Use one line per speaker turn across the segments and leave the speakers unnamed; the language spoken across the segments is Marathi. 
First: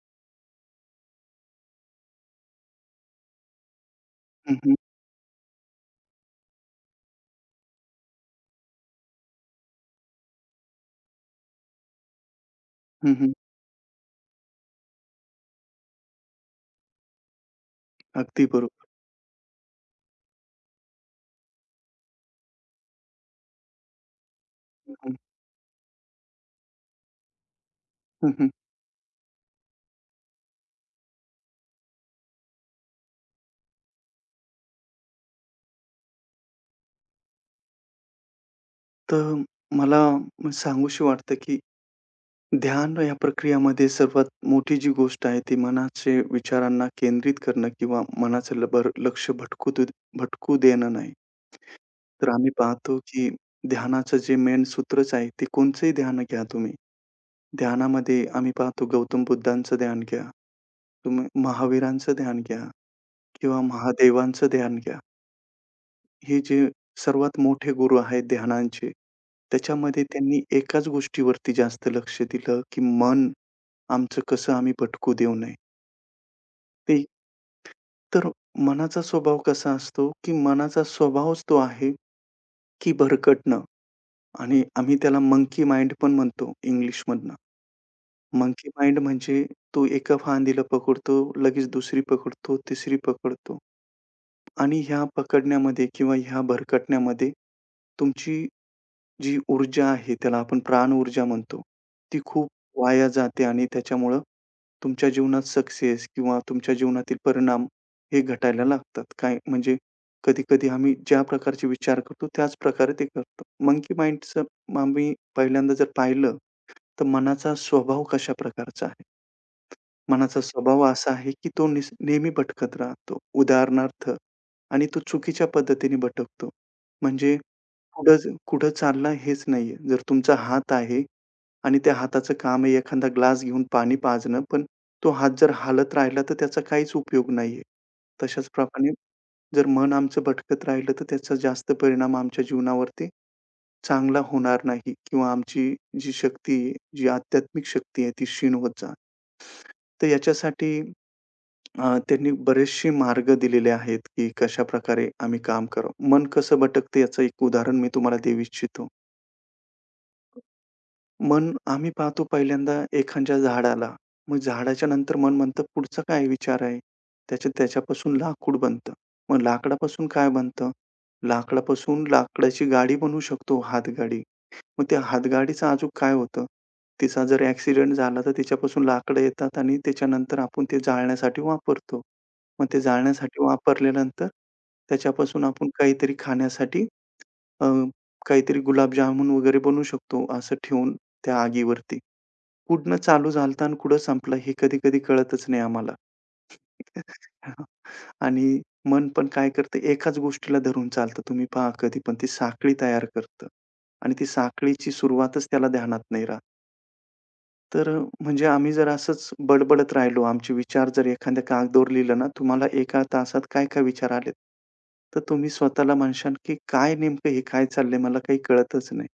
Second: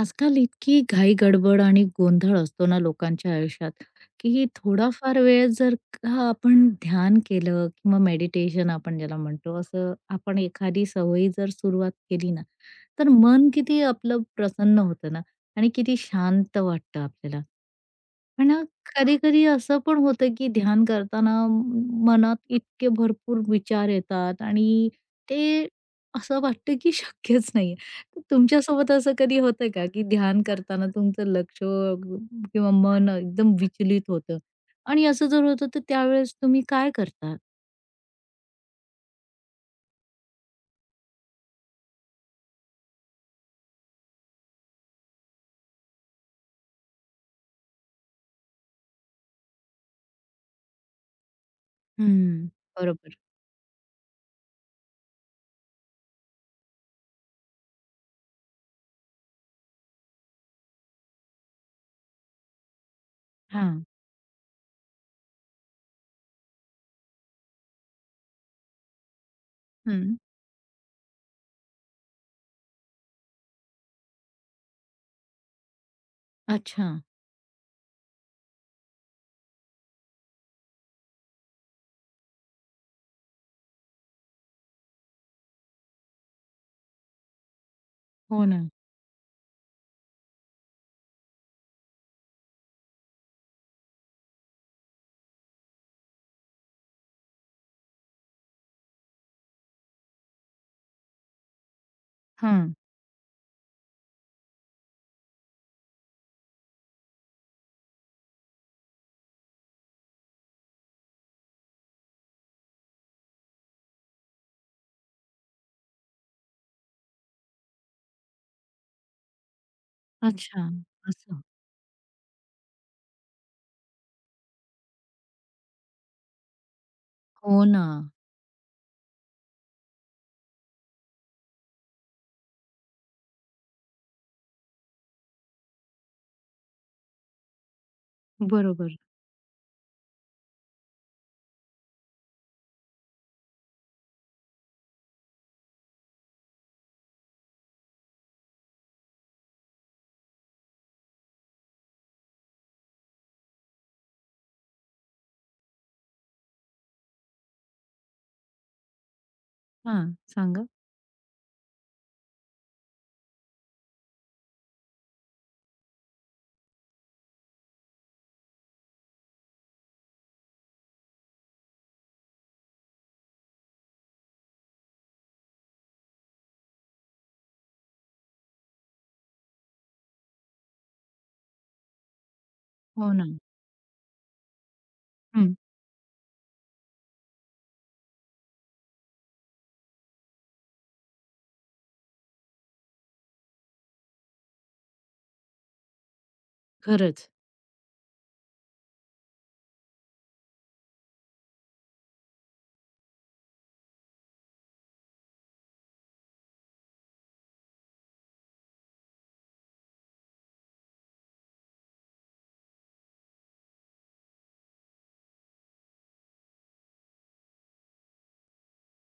आजकाल इतकी घाई गडबड आणि गोंधळ असतो ना लोकांच्या आयुष्यात, की
हं, हं.
थोडाफार वेळ जर का आपण ध्यान केलं किंवा मेडिटेशन आपण ज्याला म्हणतो, असं आपण एखादी सवयी जर सुरुवात केली ना, तर
हं, हं.
मन किती आपलं प्रसन्न होतं ना आणि किती शांत वाटतं आपल्याला.
अगदी
पण अ,
बरोबर.
कधी-कधी असं पण होतं, की ध्यान करताना मनात इतके भरपूर विचार येतात आणि
हं,
ते असं वाटतं, की शक्यच नाहीये. तर
हं, हं.
तुमच्यासोबत असं कधी होतं का, की ध्यान करताना तुमचं लक्ष किंवा मन एकदम विचलित होतं? आणि असं जर होतं, तर त्यावेळेस तुम्ही काय करता?
तर मला सांगूशी वाटतं, की ध्यान या प्रक्रियामध्ये सर्वात मोठी जी गोष्ट आहे, ती मनाचे विचारांना केंद्रित करणं किंवा मनाचं ल भर लक्ष भटकू देणं नाही. तर
हं.
आम्ही पाहतो,
बरोबर.
की ध्यानाचं जे मेन सूत्रच आहे, ते कोणचंही ध्यान घ्या तुम्ही. ध्यानामध्ये आम्ही पाहतो गौतम बुद्धांचं ध्यान घ्या, तुम्ही महावीरांचं ध्यान घ्या किंवा
हां.
महादेवांचं ध्यान घ्या. हे जे सर्वात मोठे गुरु आहेत ध्यानांचे, त्याच्यामध्ये
हं.
त्यांनी एकाच गोष्टीवरती जास्त लक्ष दिलं, की मन आमचं कसं आम्ही भटकू देऊ नये.
अच्छा.
ते तर मनाचा स्वभाव कसा असतो, की मनाचा स्वभावच तो आहे, की भरकटणं आणि आम्ही त्याला मंकी माइंड पण म्हणतो इंग्लिशमधनं.
हो ना.
मंकी माइंड म्हणजे तो एका फांदीला पकडतो, लगेच दुसरी पकडतो, तिसरी पकडतो आणि ह्या पकडण्यामध्ये किंवा ह्या भरकटण्यामध्ये तुमची जी ऊर्जा आहे, त्याला आपण प्राण ऊर्जा म्हणतो. ती खूप
हां.
वाया जाते आणि त्याच्यामुळं तुमच्या जीवनात सक्सेस किंवा तुमच्या जीवनातील परिणाम हे घटायला लागतात. काय म्हणजे कधी-कधी आम्ही ज्या प्रकारचे विचार करतो, त्याच प्रकारे ते करतो. मंकी माइंडचं आम्ही पहिल्यांदा जर पाहिलं, तर मनाचा स्वभाव कशा प्रकारचा आहे? मनाचा
अच्छा.
स्वभाव असा आहे,
असं.
की तो नेहमी भटकत राहतो. उदाहरणार्थ आणि तो चुकीच्या पद्धतीने भटकतो. म्हणजे
हो ना.
कुठं कुठं चालला हेच नाहीये. जर तुमचा हात आहे आणि त्या हाताचं काम आहे एखादा ग्लास घेऊन पाणी पाजणं, पण तो हात जर हालत राहिला तर त्याचा काहीच उपयोग नाहीये. तशाच प्रमाणे
बरोबर.
जर मन आमचं भटकत राहिलं तर त्याचा जास्त परिणाम आमच्या जीवनावरती चांगला होणार नाही किंवा आमची जी शक्ती आहे, जी आध्यात्मिक शक्ती आहे ती क्षीण होत जाणार. तर याच्यासाठी त्यांनी बरेचसे मार्ग दिलेले आहेत, की कशाप्रकारे आम्ही काम करावं. मन कसं भटकतं याचं एक उदाहरण मी तुम्हाला देऊ इच्छितो.
हां. सांगा.
मन आम्ही पाहतो पहिल्यांदा एखाद्या झाडाला. मग झाडाच्या नंतर मन म्हणतं, पुढचा काय विचार आहे? त्याच्यापासून लाकूड बनतं. मग लाकडापासून काय बनतं? लाकडापासून लाकडाची गाडी बनवू शकतो, हातगाडी. मग त्या हातगाडीचं अजून काय होतं? तिचा जर ॲक्सिडेंट झाला तर तिच्यापासून लाकडं येतात आणि त्याच्यानंतर आपण ते जाळण्यासाठी वापरतो. मग ते
हो ना.
जाळण्यासाठी वापरल्यानंतर त्याच्यापासून
हं.
आपण काहीतरी खाण्यासाठी अ, काहीतरी गुलाबजामुन वगैरे बनवू शकतो असं ठेवून त्या आगीवरती. कुठनं चालू झालता आणि कुठं संपला हे कधी-कधी कळतच नाही आम्हाला.
खरंच.
हां. आणि मन पण काय करतं एकाच गोष्टीला धरून चालतं. तुम्ही पहा कधी पण ती साखळी तयार करतं आणि ती साखळीची सुरुवातच त्याला ध्यानात नाही राहत. तर म्हणजे आम्ही जर असंच बडबडत राहिलो, आमचे विचार जर एखाद्या कागदावर लिहिलं ना, तुम्हाला एका तासात काय-काय विचार आलेत, तर तुम्ही स्वतःला म्हणशाल की काय नेमकं हे काय चाललंय मला काही कळतच नाही.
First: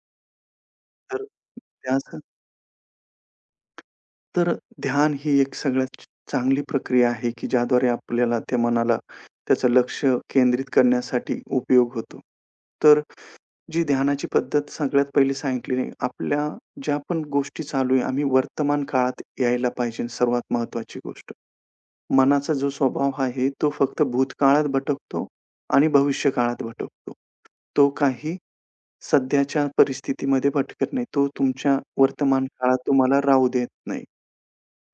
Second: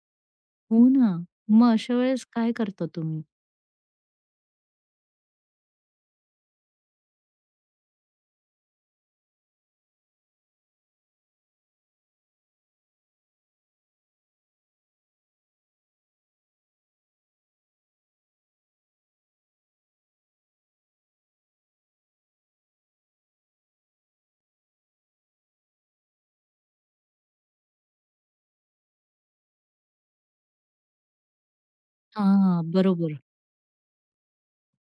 हो ना.
तर
मग अशा
त्याचं
वेळेस काय करता तुम्ही?
तर ध्यान ही एक सगळ्यात चांगली प्रक्रिया आहे, की ज्याद्वारे आपल्याला त्या मनाला त्याचं लक्ष केंद्रित करण्यासाठी उपयोग होतो. तर जी ध्यानाची पद्धत सगळ्यात पहिली सांगितलेली आपल्या ज्या पण गोष्टी चालू आहे, आम्ही वर्तमान काळात यायला पाहिजे सर्वात महत्त्वाची गोष्ट. मनाचा जो स्वभाव आहे तो फक्त भूतकाळात भटकतो आणि भविष्यकाळात भटकतो. तो काही सध्याच्या परिस्थितीमध्ये भटकत नाही. तो तुमच्या वर्तमान
हां,
काळात
बरोबर.
तुम्हाला राहू देत नाही.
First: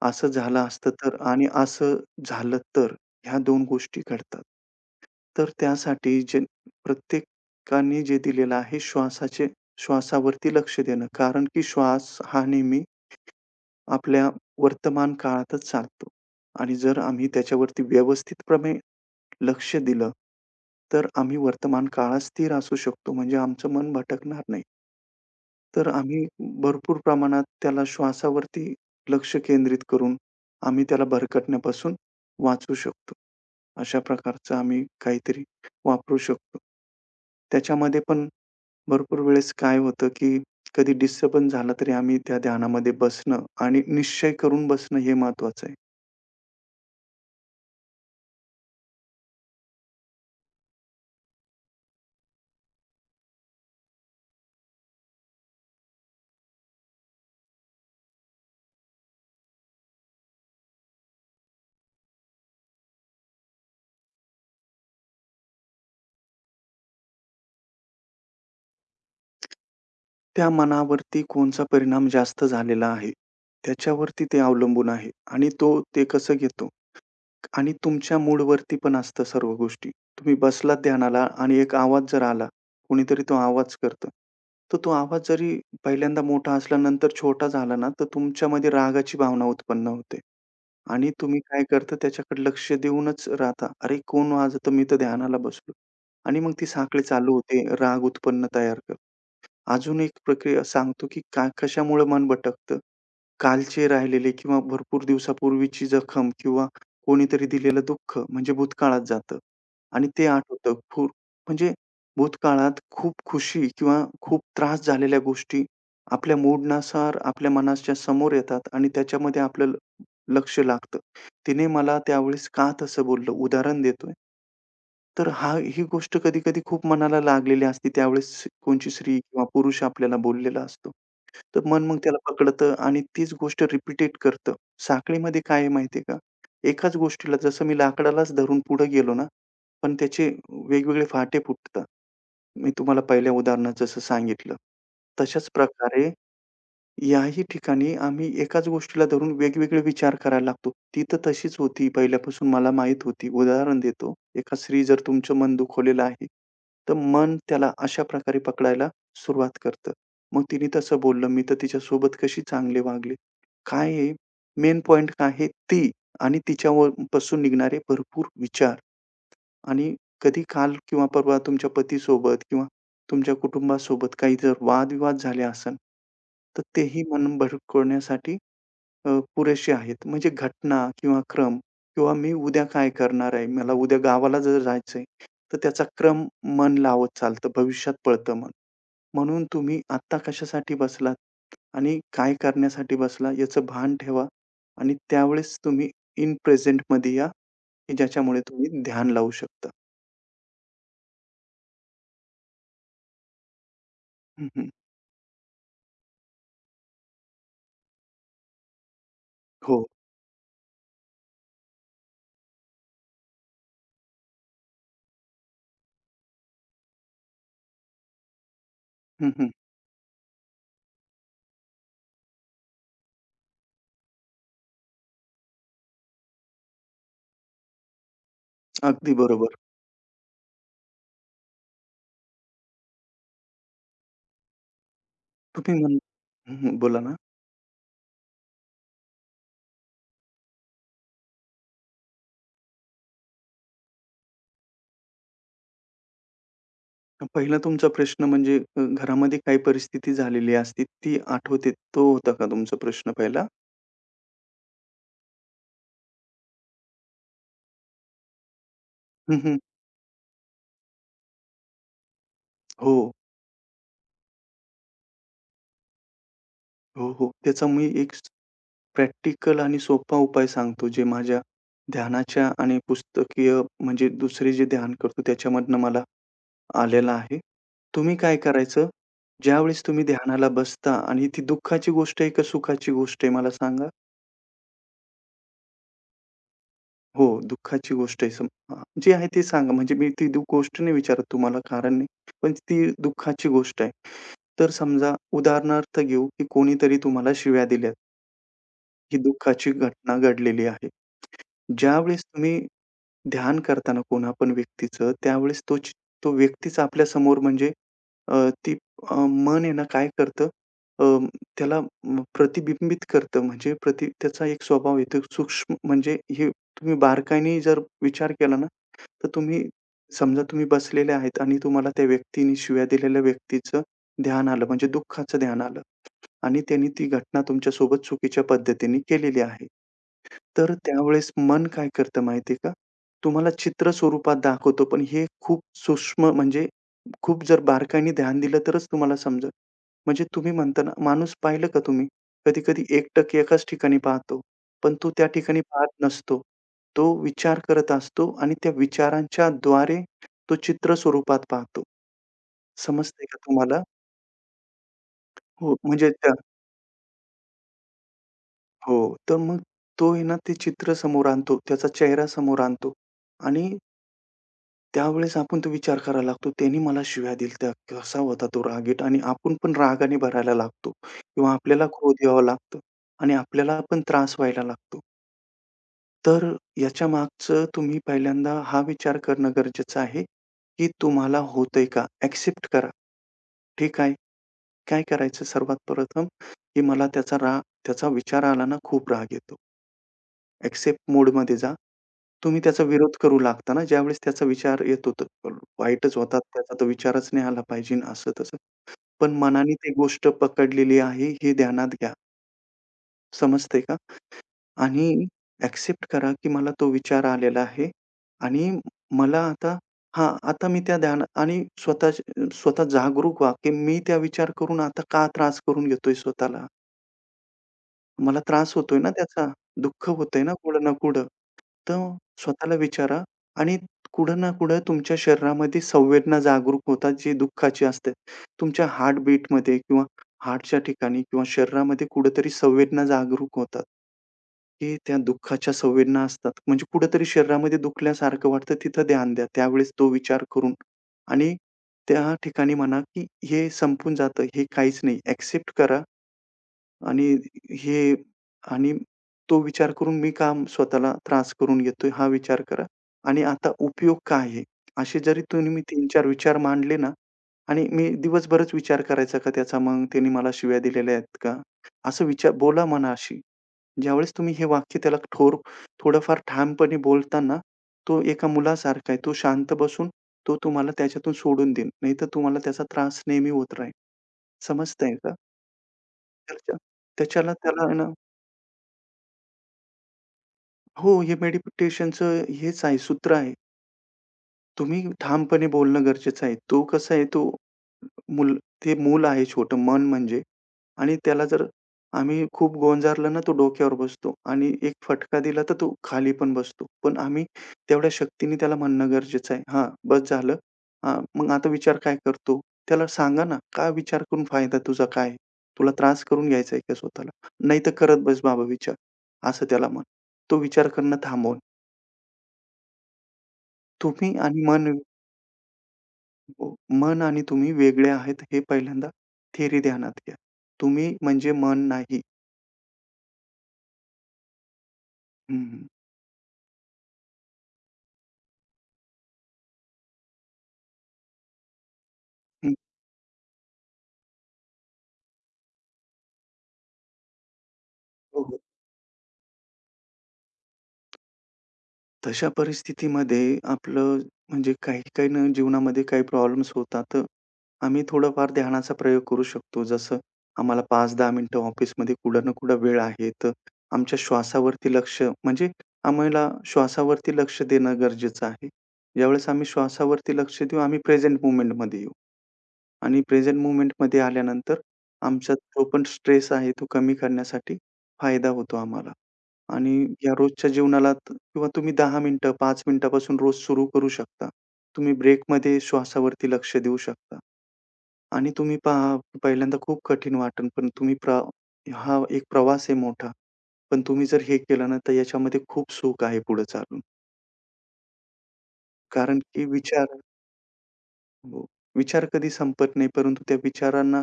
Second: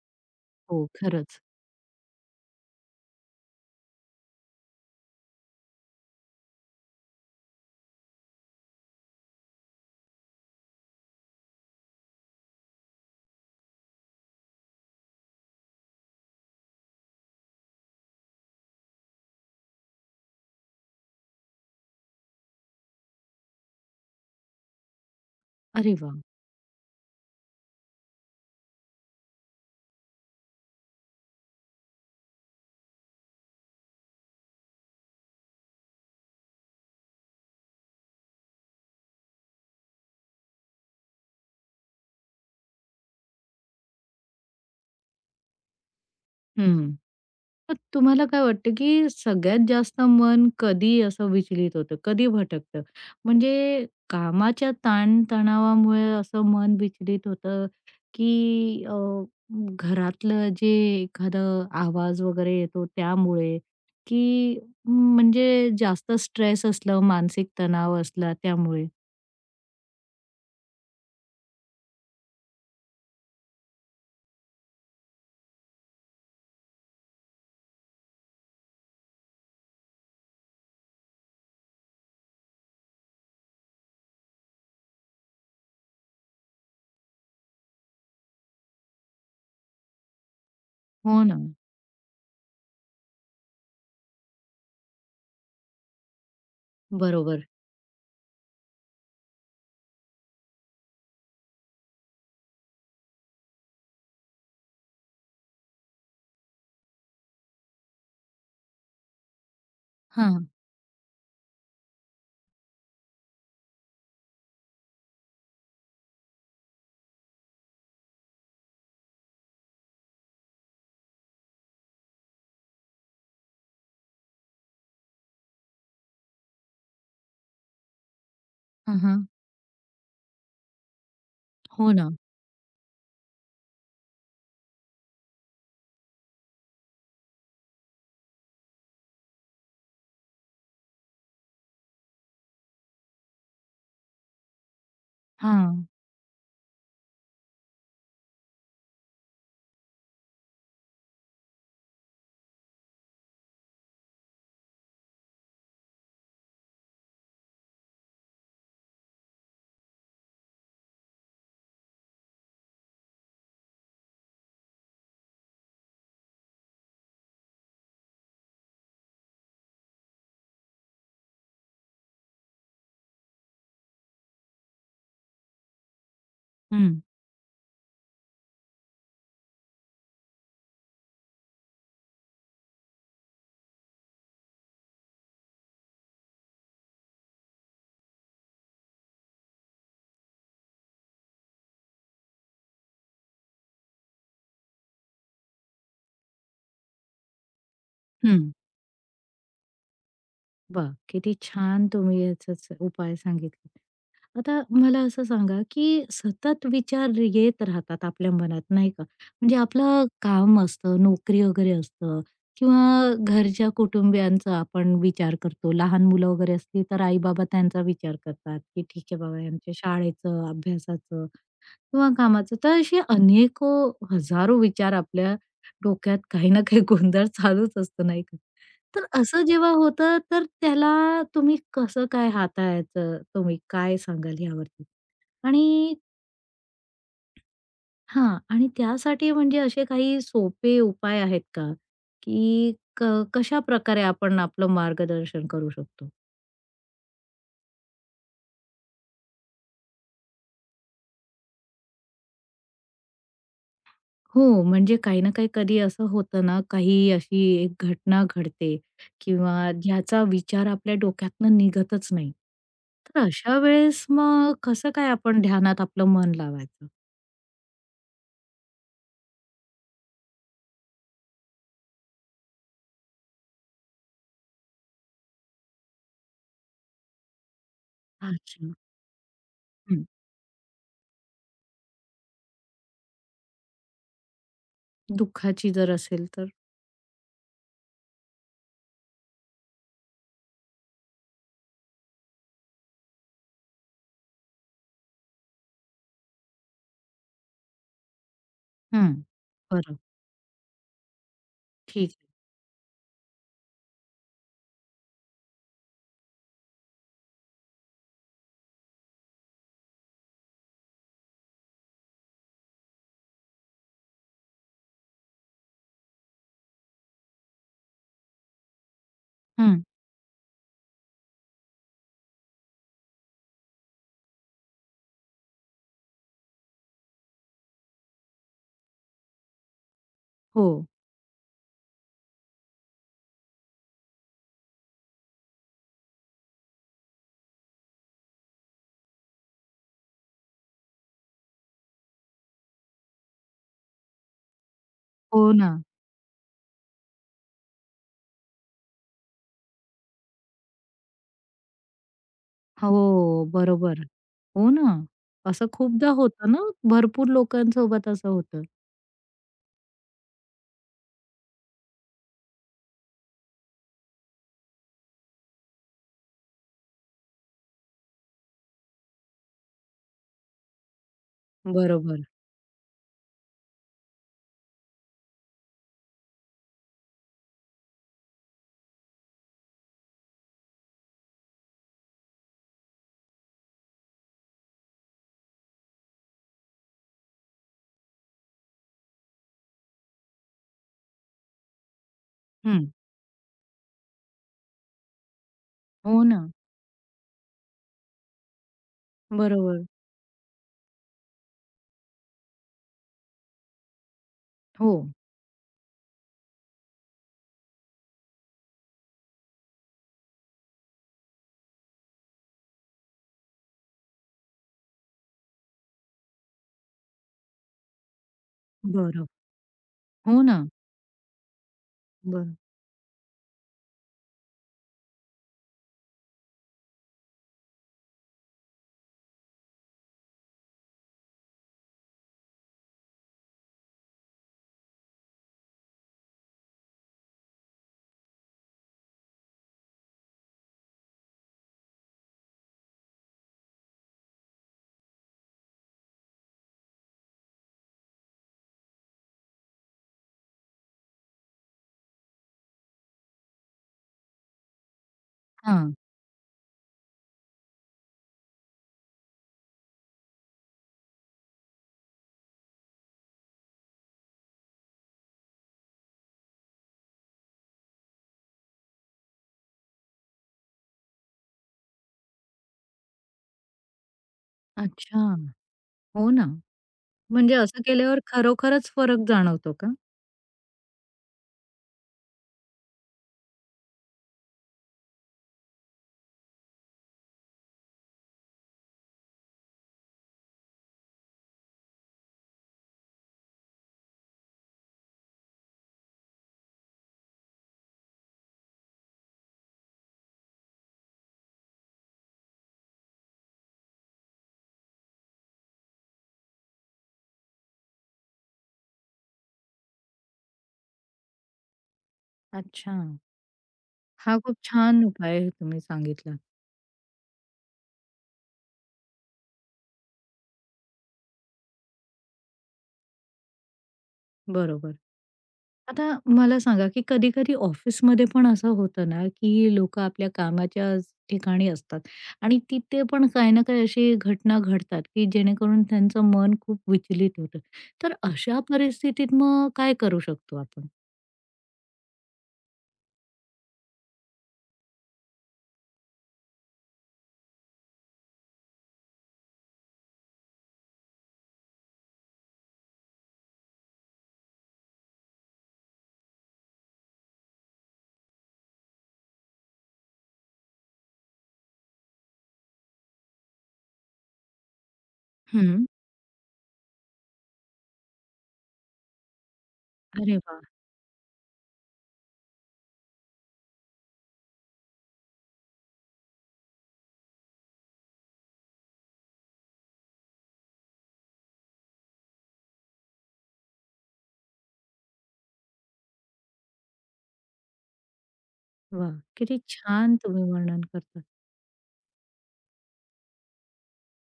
असं झालं
हो,
असतं तर
खरंच.
आणि असं झालं तर, ह्या 2 गोष्टी घडतात. तर त्यासाठी जे प्रत्येकाने जे दिलेलं आहे श्वासाचे श्वासावरती लक्ष देणं. कारण की श्वास हा नेहमी आपल्या वर्तमान काळातच चालतो आणि जर आम्ही त्याच्यावरती लक्ष दिलं, तर आम्ही वर्तमान काळात स्थिर असू शकतो. म्हणजे आमचं मन भटकणार नाही. तर
अरे वाह!
आम्ही भरपूर प्रमाणात त्याला श्वासावरती लक्ष केंद्रित करून, आम्ही त्याला भरकटण्यापासून वाचवू शकतो. अशा प्रकारचं आम्ही काहीतरी वापरू शकतो. त्याच्यामध्ये पण भरपूर वेळेस काय होतं, की कधी डिस्टर्बन्स झाला तरी आम्ही त्या ध्यानामध्ये बसणं आणि निश्चय करून बसणं हे महत्त्वाचं आहे.
हं. मग तुम्हाला काय वाटतं, की सगळ्यात जास्त मन कधी असं विचलित होतं, कधी भटकतं? म्हणजे कामाच्या ताणतणावामुळे असं मन विचलित होतं, की अ, घरातलं जे एखादं आवाज वगैरे येतो त्यामुळे, की म्हणजे जास्त स्ट्रेस असलं, मानसिक तणाव असला त्यामुळे?
त्या मनावरती कोणचा परिणाम जास्त झालेला आहे, त्याच्यावरती ते अवलंबून आहे आणि तो ते कसं घेतो. आणि तुमच्या मूडवरती पण असतं सर्व गोष्टी. तुम्ही बसलात ध्यानाला आणि एक आवाज जर आला, कोणीतरी तो आवाज करतं. तर तो आवाज जरी पहिल्यांदा मोठा असला, नंतर छोटा झाला ना, तर तुमच्यामध्ये रागाची भावना उत्पन्न होते आणि
हो ना.
तुम्ही काय करता त्याच्याकडे लक्ष देऊनच राहता. "अरे, कोण वाजवतं? मी तर ध्यानाला बसलो." आणि मग ती साखळी चालू
बरोबर.
होते, राग उत्पन्न तयार करते. अजून एक प्रक्रिया सांगतो, की का कशामुळे मन भटकतं. कालचे राहिलेले किंवा भरपूर दिवसापूर्वीची जखम किंवा कोणीतरी दिलेलं दुःख म्हणजे भूतकाळात जातं आणि ते
हां.
आठवतं. खूप म्हणजे भूतकाळात खूप खुशी किंवा खूप त्रास झालेल्या गोष्टी आपल्या मूडनुसार आपल्या मनाच्या समोर येतात आणि त्याच्यामध्ये आपलं लक्ष लागतं. तिने मला त्यावेळेस का तसं बोललं? उदाहरण देतोय. तर हा ही गोष्ट कधी-कधी खूप मनाला लागलेली असते. त्यावेळेस कोणची
हां,
स्त्री
हां.
किंवा पुरुष आपल्याला बोललेला असतो. तर मन
हो
मग
ना.
त्याला पकडतं आणि तीच गोष्ट रिपीटेट करतं. साखळीमध्ये काय आहे माहिती आहे का? एकाच गोष्टीला जसं मी लाकडालाच धरून पुढे गेलो ना, पण त्याचे वेगवेगळे फाटे फुटतात. मी तुम्हाला पहिल्या उदाहरणात जसं सांगितलं. तशाच
हां.
प्रकारे याही ठिकाणी आम्ही एकाच गोष्टीला धरून वेगवेगळे विचार करायला लागतो. ती तर तशीच होती पहिल्यापासून मला माहीत होती. उदाहरण देतो. एका स्त्री जर तुमचं मन दुखवलेलं आहे, तर मन त्याला अशा प्रकारे पकडायला सुरुवात करतं. मग तिने तसं बोललं, मी तर तिच्यासोबत कशी चांगले वागले. काय आहे मेन पॉइंट काय आहे ती आणि तिच्यावर पासून निघणारे भरपूर विचार. आणि कधी काल किंवा परवा तुमच्या पतीसोबत किंवा तुमच्या कुटुंबासोबत काही जर वादविवाद झाले असेल, तर
हं,
तेही मन भडकवण्यासाठी अ, पुरेसे आहेत. म्हणजे घटना किंवा क्रम किंवा मी उद्या काय करणार आहे, मला उद्या गावाला जर जायचंय, तर त्याचा क्रम मन लावत चालतं, भविष्यात पळतं मन. म्हणून तुम्ही आत्ता कशासाठी बसलात आणि काय करण्यासाठी बसला याचं भान ठेवा आणि त्यावेळेस तुम्ही इन प्रेझेंटमध्ये या, की ज्याच्यामुळे
हं.
तुम्ही ध्यान लावू शकता.
बघ किती छान तुम्ही याचाच उपाय सांगितला.
हं,
आता
हं.
मला असं सांगा, की सतत विचार येत राहतात आपल्या मनात, नाही का? म्हणजे
हो.
आपलं काम असतं, नोकरी वगैरे असतं किंवा घरच्या कुटुंबियांचा आपण विचार करतो. लहान मुलं वगैरे असली तर आई-बाबा त्यांचा विचार करतात, की ठीक आहे
हं,
बाबा
हं.
यांच्या शाळेचं, अभ्यासाचं किंवा कामाचं. तर असे अनेको हजारो विचार आपल्या डोक्यात काही ना काही गोंधळ चालूच असतो, नाही का? तर
अगदी
असं
बरोबर.
जेव्हा होतं, तर त्याला तुम्ही कसं काय हाताळायचं? तुम्ही काय सांगाल यावरती?
तुम्ही
आणि
म्हण हं, बोला ना.
हां, आणि त्यासाठी म्हणजे असे काही सोपे उपाय आहेत का? की क कशाप्रकारे आपण आपलं मार्गदर्शन करू शकतो?
पहिला तुमचा प्रश्न म्हणजे घरामध्ये काही परिस्थिती झालेली असते ती आठवते, तो होता का तुमचा प्रश्न पहिला?
हो, म्हणजे काही ना काही कधी असं होतं ना, काही अशी एक घटना घडते
हं, हं.
किंवा ज्याचा विचार आपल्या डोक्यातनं निघतच नाही.
हो,
तर अशा वेळेस मग कसं काय आपण ध्यानात आपलं मन लावायचं?
हो. त्याचा मी एक स प्रॅक्टिकल आणि सोपा उपाय सांगतो, जे माझ्या ध्यानाच्या आणि पुस्तकीय म्हणजे दुसरे जे ध्यान करतो त्याच्यामधनं मला आलेला आहे. तुम्ही काय
अच्छा.
करायचं, ज्यावेळेस तुम्ही
हं.
ध्यानाला बसता आणि ती दुःखाची गोष्ट आहे का सुखाची गोष्ट आहे मला सांगा?
दुःखाची जर असेल तर?
हो, दुःखाची गोष्ट आहे हां, जी आहे ते सांगा. म्हणजे मी ती गोष्ट नाही विचारत तुम्हाला कारण नाही. पण ती दुःखाची गोष्ट आहे. तर समजा उदाहरणार्थ घेऊ, की कोणीतरी तुम्हाला शिव्या दिल्यात.
हं.
ही दुःखाची
बरं,
घटना घडलेली आहे.
ठीक आहे.
ज्यावेळेस तुम्ही ध्यान करताना कोणा पण व्यक्तीचं, त्यावेळेस तो व्यक्तीच आपल्यासमोर म्हणजे अ, ती अ, मन आहे ना काय करतं अ, त्याला प्रतिबिंबित करतं. म्हणजे त्याचा एक स्वभाव आहे. सूक्ष्म म्हणजे हे तुम्ही बारकाईने जर विचार केला ना तर तुम्ही
हं.
समजा तुम्ही बसलेले आहेत आणि तुम्हाला त्या व्यक्तीने शिव्या दिलेल्या व्यक्तीचं ध्यान आलं, म्हणजे दुःखाचं ध्यान आलं आणि त्यांनी ती घटना तुमच्यासोबत चुकीच्या पद्धतीने केलेली आहे.
हो,
तर त्यावेळेस मन काय करतं माहिती का? तुम्हाला चित्र स्वरूपात दाखवतो, पण हे खूप सूक्ष्म म्हणजे खूप जर बारकाईने ध्यान दिलं तरच तुम्हाला समजेल. म्हणजे तुम्ही म्हणता ना, माणूस पाहिलं का तुम्ही? कधी-कधी एकटक एकाच ठिकाणी पाहतो, पण तो त्या
हो
ठिकाणी
ना.
पाहत नसतो. तो विचार करत असतो आणि त्या विचारांच्या द्वारे तो चित्र स्वरूपात पाहतो. समजतंय का
हो,
तुम्हाला?
बरोबर. हो ना. असं
हो, म्हणजे
खूपदा
त्या
होतं ना, भरपूर लोकांसोबत असं होतं.
हो, तर मग तो आहे ना, ते चित्र समोर आणतो, त्याचा चेहरा समोर आणतो आणि त्यावेळेस आपण तो विचार करायला लागतो, "त्याने मला शिव्या दिल्या त्या, कसा होता तो रागीट?" आणि आपण पण रागाने भरायला लागतो किंवा आपल्याला
बरोबर.
क्रोध यावा लागतं आणि आपल्याला पण त्रास व्हायला लागतो. तर याच्या मागचं तुम्ही पहिल्यांदा हा विचार करणं गरजेचं आहे, की तुम्हाला होतंय का? एक्सेप्ट करा. ठीक आहे. काय करायचं सर्वात प्रथम, की मला त्याचा रा त्याचा विचार आला ना, खूप राग येतो. एक्सेप्ट मोडमध्ये जा. तुम्ही त्याचा
हं.
विरोध करू लागता ना, ज्यावेळेस त्याचा विचार येतो तर वाईटच
हो
होतात,
ना.
त्याचा तर विचारच नाही आला पाहिजे असं तसं. पण मनाने
बरोबर.
ती गोष्ट पकडलेली आहे हे ध्यानात घ्या. समजतंय का?
हो.
आणि एक्सेप्ट करा, की मला तो विचार आलेला आहे आणि मला आता हां, आता मी त्या ध्यान आणि स्वतः स्वतः जागरूक व्हा, की मी त्या विचार करून आता का त्रास करून घेतोय स्वतःला? मला त्रास होतोय ना
बरं.
त्याचा. दुःख
हो
होतंय ना
ना.
कुठं ना कुठं. तर
बरं.
स्वतःला विचारा आणि कुठं ना कुठं तुमच्या शरीरामध्ये संवेदना जागरूक होतात, जी दुःखाची असते. तुमच्या हार्टबीटमध्ये किंवा हार्टच्या ठिकाणी किंवा शरीरामध्ये कुठेतरी संवेदना जागरूक होतात, की त्या दुःखाच्या संवेदना असतात. म्हणजे कुठेतरी शरीरामध्ये दुखल्यासारखं वाटतं, तिथं ध्यान द्या. त्यावेळेस तो विचार करून आणि त्या ठिकाणी म्हणा, की हे संपून जातं, हे काहीच नाही. एक्सेप्ट करा आणि हे आणि तो विचार करून मी का स्वतःला त्रास करून घेतोय हा विचार करा आणि आता उपयोग काय आहे? असे जरी तुम्ही
हां.
3-4 विचार मांडले ना आणि मी दिवसभरच विचार करायचा का त्याचा मग त्याने मला शिव्या दिलेल्या आहेत का? असं विचार बोला मनाशी. ज्यावेळेस तुम्ही हे वाक्य त्याला थोडंफार ठामपणे बोलताना तो एका मुलासारखा आहे. तो शांत बसून तो तुम्हाला त्याच्यातून सोडून देईल. नाहीतर तुम्हाला त्याचा त्रास नेहमी होत राहील. समजतंय
अच्छा.
का?
हो ना.
त्याच्या त्याच्याला
म्हणजे असं
त्याला आहे ना
केल्यावर खरोखरच फरक जाणवतो का?
हो, हे मेडिटेशनचं हेच आहे, सूत्र आहे. तुम्ही ठामपणे बोलणं गरजेचं आहे. तो कसा आहे, तो मूल ते मूल आहे छोटं, मन म्हणजे आणि त्याला जर आम्ही खूप गोंजारलं ना, तो डोक्यावर बसतो आणि एक फटका दिला, तर तो खाली पण बसतो. पण आम्ही तेवढ्या शक्तीने त्याला म्हणणं गरजेचं आहे, "हां, बस झालं. हां, मग आता विचार काय करतो?" त्याला सांगा ना, "काय विचार करून फायदा तुझा काय आहे? तुला त्रास करून घ्यायचा आहे का स्वतःला? नाही तर करत बस बाबा विचार." असं त्याला म्हण. तो विचार करणं थांबवणं.
अच्छा.
तुम्ही
हा खूप
आणि मन
छान उपाय तुम्ही सांगितला.
हो, मन आणि तुम्ही वेगळे आहेत हे पहिल्यांदा थिअरी ध्यानात घ्या. तुम्ही म्हणजे मन नाही.
बरोबर.
हं, हं.
आता मला सांगा, की कधी-कधी ऑफिसमध्ये पण असं होतं ना, की लोकं आपल्या ठिकाणी असतात आणि तिथे पण काही ना काही अशी घटना घडतात, की जेणेकरून त्यांचं मन खूप विचलित होतं. तर
हो, हो.
अशा परिस्थितीत मग काय करू शकतो आपण?
तशा परिस्थितीमध्ये आपलं म्हणजे काही-काही ना जीवनामध्ये काही प्रॉब्लेम्स होतात. तर आम्ही थोडाफार ध्यानाचा प्रयोग करू शकतो. जसं आम्हाला 5-10 मिनिटं ऑफिसमध्ये कुठं ना कुठं वेळ आहे. तर आमच्या श्वासावरती लक्ष म्हणजे आम्हाला श्वासावरती लक्ष देणं गरजेचं आहे. ज्यावेळेस आम्ही श्वासावरती लक्ष देऊ, आम्ही प्रेझेंट मोमेंटमध्ये येऊ. आणि प्रेझेंट मूव्हमेंटमध्ये आल्यानंतर आमचा जो
हं.
पण स्ट्रेस आहे तो कमी करण्यासाठी फायदा होतो आम्हाला. आणि या
अरे वाह!
रोजच्या जीवनाला किंवा तुम्ही 10 मिनिटं, 5 मिनिटापासून रोज सुरू करू शकता. तुम्ही ब्रेकमध्ये श्वासावरती लक्ष देऊ शकता. आणि तुम्ही पहा पहिल्यांदा खूप कठीण वाटेल, पण तुम्ही प्र हा एक प्रवास आहे मोठा. पण तुम्ही जर हे केलं ना, तर याच्यामध्ये खूप सुख आहे पुढे चालून.
वाह!
कारण
किती
की विचार
छान तुम्ही वर्णन करता.
हो. विचार कधी संपत नाही, परंतु त्या विचारांना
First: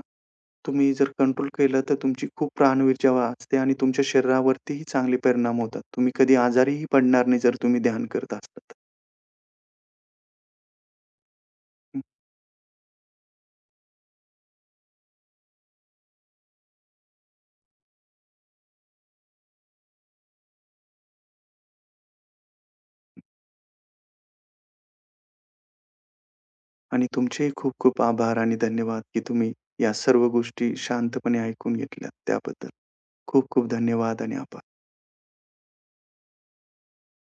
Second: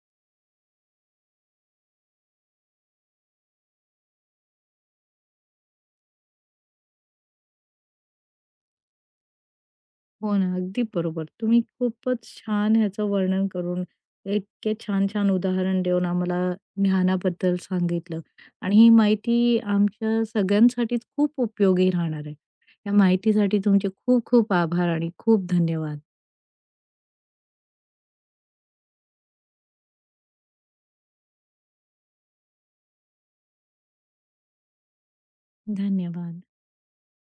तुम्ही जर कंट्रोल केलं, तर तुमची खूप प्राणवीर जेव्हा असते आणि तुमच्या शरीरावरतीही चांगले परिणाम होतात. तुम्ही कधी आजारीही पडणार नाही जर तुम्ही ध्यान करत असता.
हो ना, अगदी बरोबर. तुम्ही
हं.
खूपच छान ह्याचं वर्णन करून इतके छान-छान उदाहरण देऊन आम्हाला ज्ञानाबद्दल सांगितलं आणि ही माहिती आमच्या सगळ्यांसाठीच खूप उपयोगी राहणार आहे. या माहितीसाठी तुमचे खूप खूप आभार आणि खूप धन्यवाद.
आणि तुमचेही खूप खूप आभार आणि धन्यवाद, की तुम्ही या सर्व गोष्टी शांतपणे ऐकून घेतल्या त्याबद्दल. खूप खूप धन्यवाद आणि आभार.
धन्यवाद.